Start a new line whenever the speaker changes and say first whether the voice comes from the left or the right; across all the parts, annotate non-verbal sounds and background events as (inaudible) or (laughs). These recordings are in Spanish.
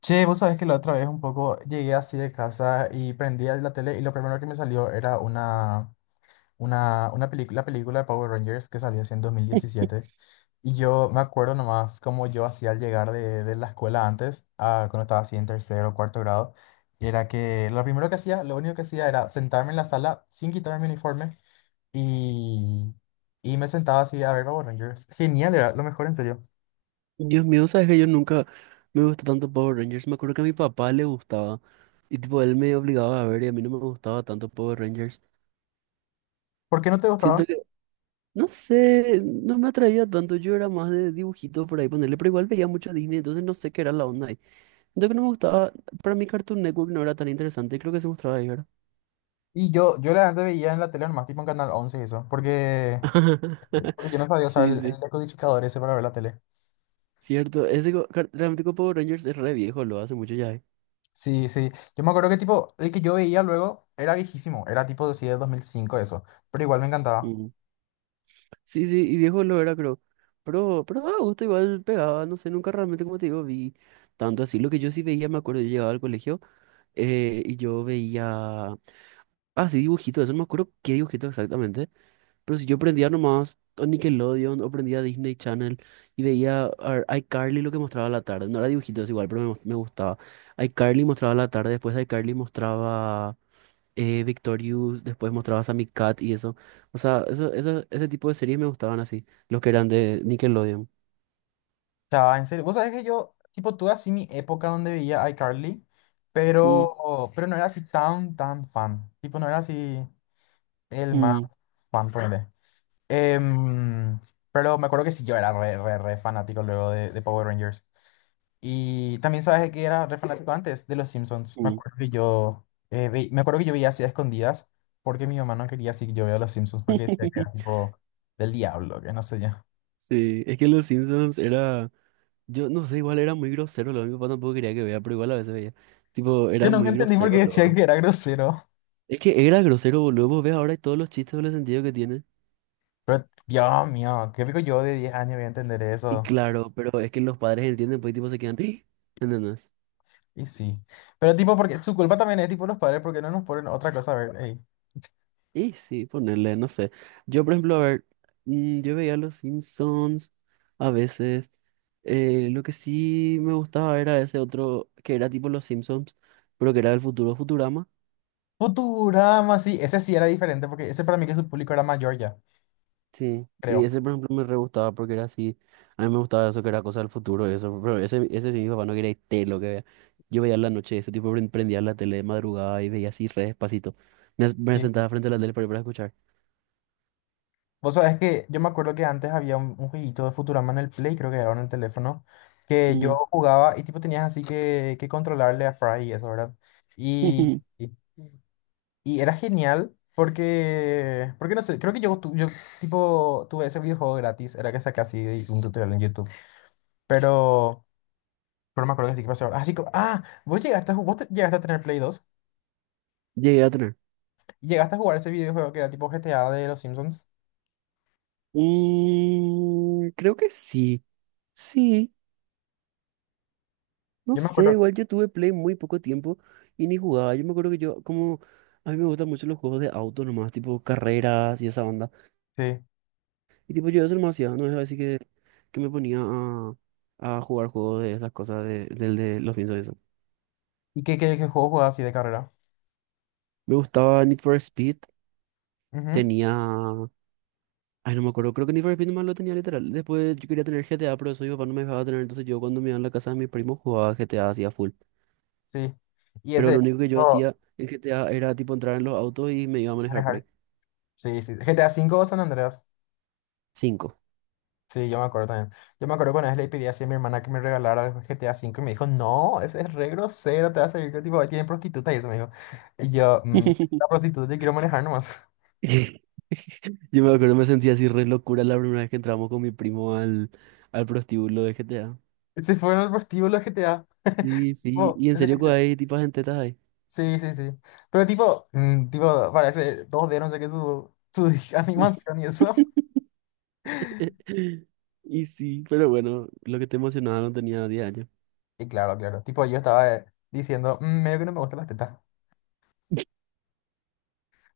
left: Che, vos sabés que la otra vez un poco llegué así de casa y prendí la tele, y lo primero que me salió era una película, la película de Power Rangers que salió así en 2017. Y yo me acuerdo nomás como yo hacía al llegar de la escuela antes, cuando estaba así en tercero o cuarto grado, era que lo primero que hacía, lo único que hacía era sentarme en la sala sin quitarme mi uniforme, y, y me sentaba así a ver Power Rangers. Genial, era lo mejor en serio.
right: Dios mío, sabes que yo nunca me gustó tanto Power Rangers. Me acuerdo que a mi papá le gustaba y tipo él me obligaba a ver y a mí no me gustaba tanto Power Rangers.
left: ¿Por qué no te gustaba?
right: Siento que, no sé, no me atraía tanto. Yo era más de dibujitos por ahí ponerle, pero igual veía mucho Disney, entonces no sé qué era la onda ahí. Siento que no me gustaba, para mí Cartoon Network no era tan interesante, creo que se mostraba ahí, ¿verdad?
left: Y yo la antes veía en la tele nomás, tipo en Canal 11 y eso, porque,
right: (laughs)
left: porque yo no sabía usar
right: Sí,
left: el,
right: sí,
left: el decodificador ese para ver la tele.
right: cierto. Ese realmente con Power Rangers es re viejo, lo hace mucho ya. ¿Eh?
left: Sí, sí. Yo me acuerdo que tipo, el que yo veía luego era viejísimo, era tipo de sí, del 2005 eso, pero igual me encantaba.
right: Mm. Sí, sí, y viejo lo era, creo. Pero a gusto igual pegaba, no sé, nunca realmente, como te digo, vi tanto así. Lo que yo sí veía, me acuerdo, yo llegaba al colegio y yo veía... Ah, sí, dibujitos, eso no me acuerdo qué dibujito exactamente. Pero si yo prendía nomás o Nickelodeon o prendía Disney Channel y veía iCarly lo que mostraba a la tarde. No era dibujitos igual, pero me gustaba. iCarly mostraba a la tarde, después de iCarly mostraba Victorious, después mostrabas a Cat y eso. O sea, ese tipo de series me gustaban así, los que eran de Nickelodeon.
left: O sea, en serio, vos sabés que yo, tipo, tuve así mi época donde veía iCarly,
right: Mm,
left: pero no era así tan, tan fan. Tipo, no era así el más
right: mm,
left: fan, Em, pero me acuerdo que sí, yo era re fanático luego de Power Rangers. Y también sabes de que era re fanático antes de los Simpsons. Me
right: mm.
left: acuerdo que yo veía así a escondidas, porque mi mamá no quería así que yo vea los Simpsons, porque decía que era
right: (laughs)
left: tipo del diablo, que no sé yo.
right: Sí, es que Los Simpsons era, yo no sé, igual era muy grosero, lo mi papá tampoco quería que vea, pero igual a veces veía. Tipo,
left: Yo
right: era
left: nunca
right: muy
left: entendí por
right: grosero,
left: qué decían
right: lo.
left: que era grosero.
right: Es que era grosero, boludo, vos ves ahora y todos los chistes, con el sentido que tiene.
left: Pero Dios mío, qué pico yo de 10 años voy a entender
right: Y
left: eso.
right: claro, pero es que los padres entienden, pues y tipo se quedan, (gasps) ¿entendés?
left: Y sí. Pero tipo, porque su culpa también es tipo los padres, porque no nos ponen otra cosa a ver.
right: Y sí, ponerle, no sé. Yo, por ejemplo, a ver, yo veía Los Simpsons a veces. Lo que sí me gustaba era ese otro, que era tipo Los Simpsons, pero que era del futuro Futurama.
left: Futurama, sí, ese sí era diferente porque ese para mí que su público era mayor ya,
right: Sí, y
left: creo.
right: ese, por ejemplo, me re gustaba porque era así. A mí me gustaba eso, que era cosa del futuro y eso. Pero ese sí, mi papá no quería ir té lo que vea. Yo veía en la noche, ese tipo prendía la tele de madrugada y veía así re despacito. Me
left: Sí.
right: sentaba frente a la tele para escuchar.
left: Vos sabés que yo me acuerdo que antes había un jueguito de Futurama en el Play, creo que era, o en el teléfono, que
right: Mm.
left: yo jugaba y tipo tenías así que controlarle a Fry y eso, ¿verdad? Y,
right: (laughs)
left: y, y era genial porque no sé, creo que yo tipo tuve ese videojuego gratis, era que saqué así de un tutorial en YouTube, pero, pero me acuerdo que sí que pasó. Así que, ah, vos llegaste, a ju- vos te- ¿Llegaste a tener Play 2?
right: Llegué a tener.
left: ¿Llegaste a jugar ese videojuego que era tipo GTA de los Simpsons?
right: Mm, creo que sí, sí, no
left: Yo me
right: sé,
left: acuerdo.
right: igual yo tuve Play muy poco tiempo y ni jugaba, yo me acuerdo que yo, como, a mí me gustan mucho los juegos de auto nomás, tipo carreras y esa onda,
left: Sí.
right: y tipo yo eso nomás hacía, no es así que me ponía a jugar juegos de esas cosas, del de los piensos de eso.
left: ¿Y qué juego jugabas así de carrera?
right: Me gustaba Need for Speed,
left: Ujú.
right: tenía, ay no me acuerdo, creo que Need for Speed nomás lo tenía literal, después yo quería tener GTA, pero eso mi papá no me dejaba tener, entonces yo cuando me iba a la casa de mis primos jugaba GTA así a full.
left: Sí. Y
right: Pero
left: ese...
right: lo único que yo
left: oh,
right: hacía en GTA era tipo entrar en los autos y me iba a manejar por
left: manejar.
right: ahí.
left: Sí, sí. GTA 5 o San Andreas.
right: Cinco.
left: Sí, yo me acuerdo también. Yo me acuerdo cuando vez le pedí así a mi hermana que me regalara el GTA 5 y me dijo, no, ese es re grosero, te va a servir que tipo, ahí tienen prostitutas y eso, me dijo. Y yo, la
right: (laughs)
left: prostituta, yo quiero manejar nomás.
right: Yo me acuerdo, me sentía así re locura la primera vez que entramos con mi primo al prostíbulo de GTA.
left: (laughs) Ese fue en el prostíbulo GTA.
right: Sí, sí.
left: Tipo,
right: Y en
left: ese
right: serio, que hay tipas en tetas ahí.
left: Sí, sí, sí. Pero tipo, tipo, parece 2D no sé qué, su (laughs) animación y eso.
right: (laughs) Y sí, pero bueno, lo que te emocionaba no tenía 10 años.
left: Y claro, claro. Tipo, yo estaba diciendo, medio que no me gustan las tetas.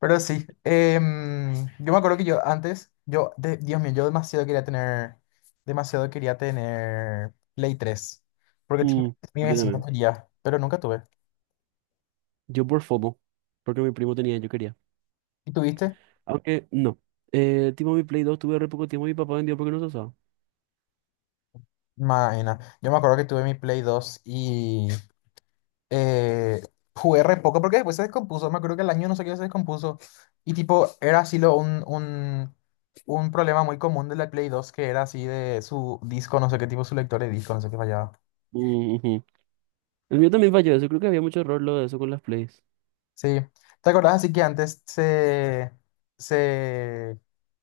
left: Pero sí, yo me acuerdo que yo antes, yo, de- Dios mío, yo demasiado quería tener Play 3. Porque tipo,
right: Mm,
left: mi
right: yo
left: vecino
right: también.
left: quería, pero nunca tuve.
right: Yo por FOMO, porque mi primo tenía, yo quería.
left: ¿Y tuviste?
right: Aunque no. Tipo mi Play 2 tuve re poco tiempo y mi papá vendió porque no se usaba.
left: Maena. Yo me acuerdo que tuve mi Play 2 y eh, jugué re poco porque después se descompuso. Me acuerdo que el año no sé qué se descompuso. Y tipo, era así un problema muy común de la Play 2, que era así de su disco, no sé qué tipo, su lector de disco, no sé qué fallaba.
right: El mío también falló eso. Creo que había mucho error lo de eso con las plays.
left: Sí. ¿Te acordás así que antes se,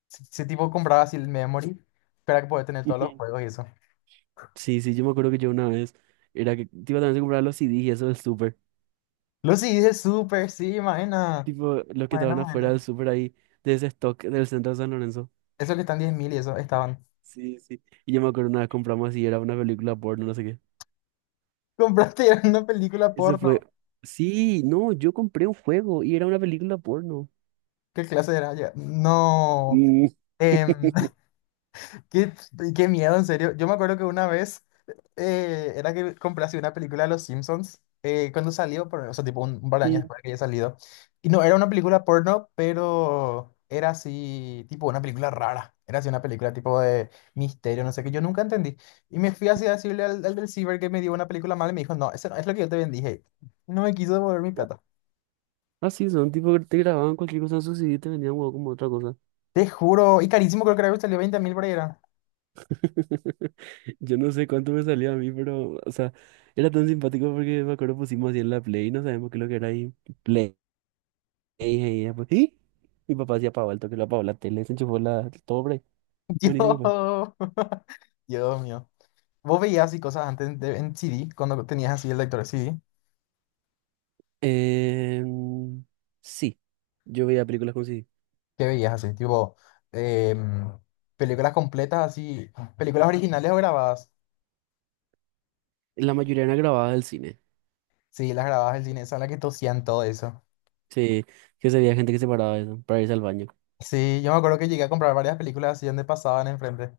left: se tipo compraba así el memory para que poder tener todos los
right: Ujú.
left: juegos y eso?
right: Sí, sí, yo me acuerdo que yo una vez era que tipo también se compraba los CDs y eso del súper.
left: Lucy dice súper, sí, maena.
right: Tipo, los que
left: Maena,
right: estaban afuera
left: maena.
right: del súper ahí, de ese stock del centro de San Lorenzo.
left: Eso que están 10.000 y eso, estaban.
right: Sí, sí. Y yo me acuerdo una vez compramos así, era una película porno, no sé qué.
left: (laughs) Compraste una película
right: Eso fue.
left: porno.
right: Sí, no, yo compré un juego y era una película porno.
left: ¿Qué clase era? Ya, no.
right: Mm.
left: em, (laughs)
right: (laughs)
left: qué, qué miedo, en serio. Yo me acuerdo que una vez era que compré así una película de Los Simpsons, cuando salió, o sea, tipo un par de años
right: Mm.
left: después de que haya salido. Y no, era una película porno, pero era así, tipo una película rara. Era así una película tipo de misterio, no sé qué. Yo nunca entendí. Y me fui así a decirle al del ciber que me dio una película mala, y me dijo, no, eso no es lo que yo te vendí, hey. Y no me quiso devolver mi plata.
right: Así son, tipo que te grababan cualquier cosa en su CD y te vendían huevo como otra cosa.
left: Te juro. Y carísimo, creo que era que salió 20.000 por ahí. Era.
right: (laughs) Yo no sé cuánto me salió a mí, pero, o sea, era tan simpático porque me acuerdo pusimos así en la Play, no sabemos qué es lo que era ahí. Play, y ella, pues, ¿sí? Mi papá hacía apagó el toque, lo apagó la tele, se enchufó la, todo por ahí.
left: (laughs)
right: Buenísimo, pues.
left: Yo. Dios mío. ¿Vos veías así cosas en CD, cuando tenías así el lector de CD?
right: Em, sí, yo veía películas con CD.
left: ¿Qué veías así? Tipo, em, películas completas así, películas originales o grabadas.
right: La mayoría eran grabadas del cine.
left: Sí, las grabadas del cine, son las que tosían todo eso.
right: Sí, que se veía gente que se paraba de eso para irse al baño.
left: Sí, yo me acuerdo que llegué a comprar varias películas así donde pasaban enfrente.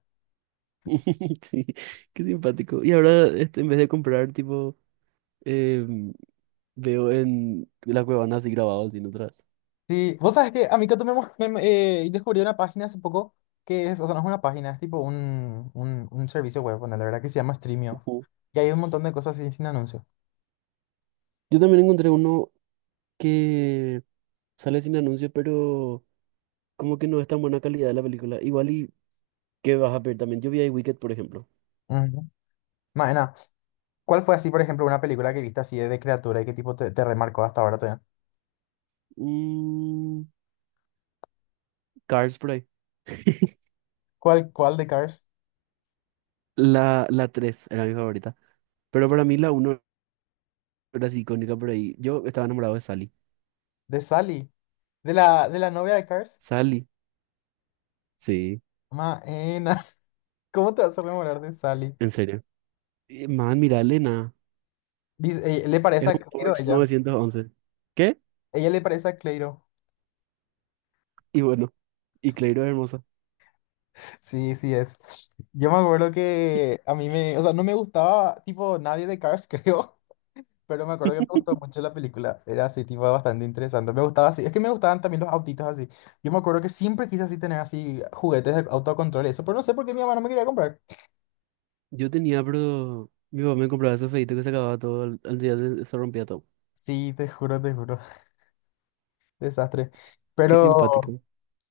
right: (laughs) Sí, qué simpático. Y ahora, este, en vez de comprar, tipo, em, veo en la cuevana así grabado, sin otras.
left: Sí, vos sabes que a mí que tú me, mos- me- me- descubrí una página hace poco, que es, o sea, no es una página, es tipo un servicio web, bueno, la verdad que se llama Streamio.
right: Ujú.
left: Y hay un montón de cosas así sin anuncio.
right: Yo también encontré uno que sale sin anuncio, pero como que no es tan buena calidad la película. Igual y que vas a ver también. Yo vi ahí Wicked, por ejemplo.
left: Ujú. Maena, ¿cuál fue así, por ejemplo, una película que viste así de criatura y qué tipo te remarcó hasta ahora todavía?
right: Mm, Cars por ahí. (laughs)
left: ¿Cuál de Cars?
right: La 3 era mi favorita. Pero para mí la uno era así icónica por ahí. Yo estaba enamorado de Sally.
left: De Sally. De la novia de Cars.
right: Sally, sí,
left: Maena. (laughs) ¿Cómo te vas a rememorar de Sally?
right: en serio. Man, mira, Elena.
left: Dice, le parece
right: Es
left: a
right: un
left: Clairo
right: Porsche
left: ella.
right: 911. ¿Qué?
left: Ella le parece a Clairo.
right: Y bueno, y Clairo es hermosa.
left: Sí, sí es. Yo me acuerdo que a mí me, o sea, no me gustaba tipo nadie de Cars, (laughs) creo. Pero me acuerdo que me gustó
right: (laughs)
left: mucho la película. Era así, tipo, bastante interesante. Me gustaba así. Es que me gustaban también los autitos así. Yo me acuerdo que siempre quise así tener así juguetes de autocontrol y eso. Pero no sé por qué mi mamá no me quería comprar.
right: Yo tenía, pero mi papá me compraba esos feitos que se acababa todo, al día se rompía todo.
left: Sí, te juro, te juro. (laughs) Desastre.
right: Qué
left: Pero,
right: simpático.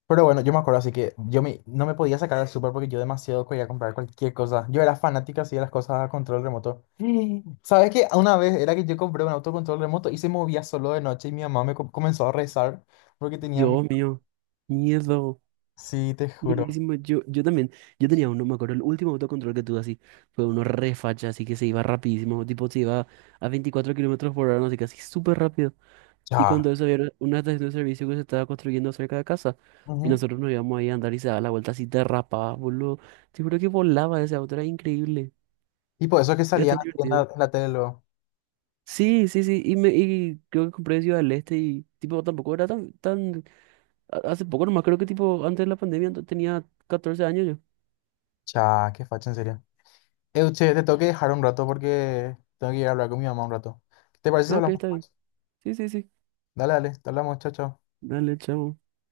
left: pero bueno, yo me acuerdo así que no me podía sacar al súper porque yo demasiado quería comprar cualquier cosa. Yo era fanática así de las cosas a control remoto. (gasps) Sí. ¿Sabes qué? Una vez era que yo compré un autocontrol remoto y se movía solo de noche, y mi mamá me comenzó a rezar porque tenía miedo.
right: Dios mío. Miedo.
left: Sí, te juro.
right: Miedísimo. Yo también. Yo tenía uno, me acuerdo, el último autocontrol que tuve así. Fue uno re facha, así que se iba rapidísimo. Tipo, se iba a 24 km/h, no sé, casi súper rápido. Y
left: Ya.
right: cuando eso había una estación de servicio que se estaba construyendo cerca de casa. Y
left: Ujú.
right: nosotros nos íbamos ahí a andar y se daba la vuelta así, derrapaba, boludo. Te juro que volaba ese auto, era increíble.
left: Y por eso es que
right: Era
left: salían
right: tan divertido.
left: en la tele luego.
right: Sí, sí, sí, y, me, y creo que compré Ciudad del Este y tipo tampoco era tan, tan, hace poco nomás creo que tipo antes de la pandemia tenía 14 años yo.
left: Cha, qué facha, en serio. Euche, te tengo que dejar un rato porque tengo que ir a hablar con mi mamá un rato. ¿Te parece si
right: Ah, ok,
left: hablamos
right: está bien.
left: después?
right: Sí, sí, sí.
left: Dale, dale, te hablamos, chao, chao.
right: Dale, chao.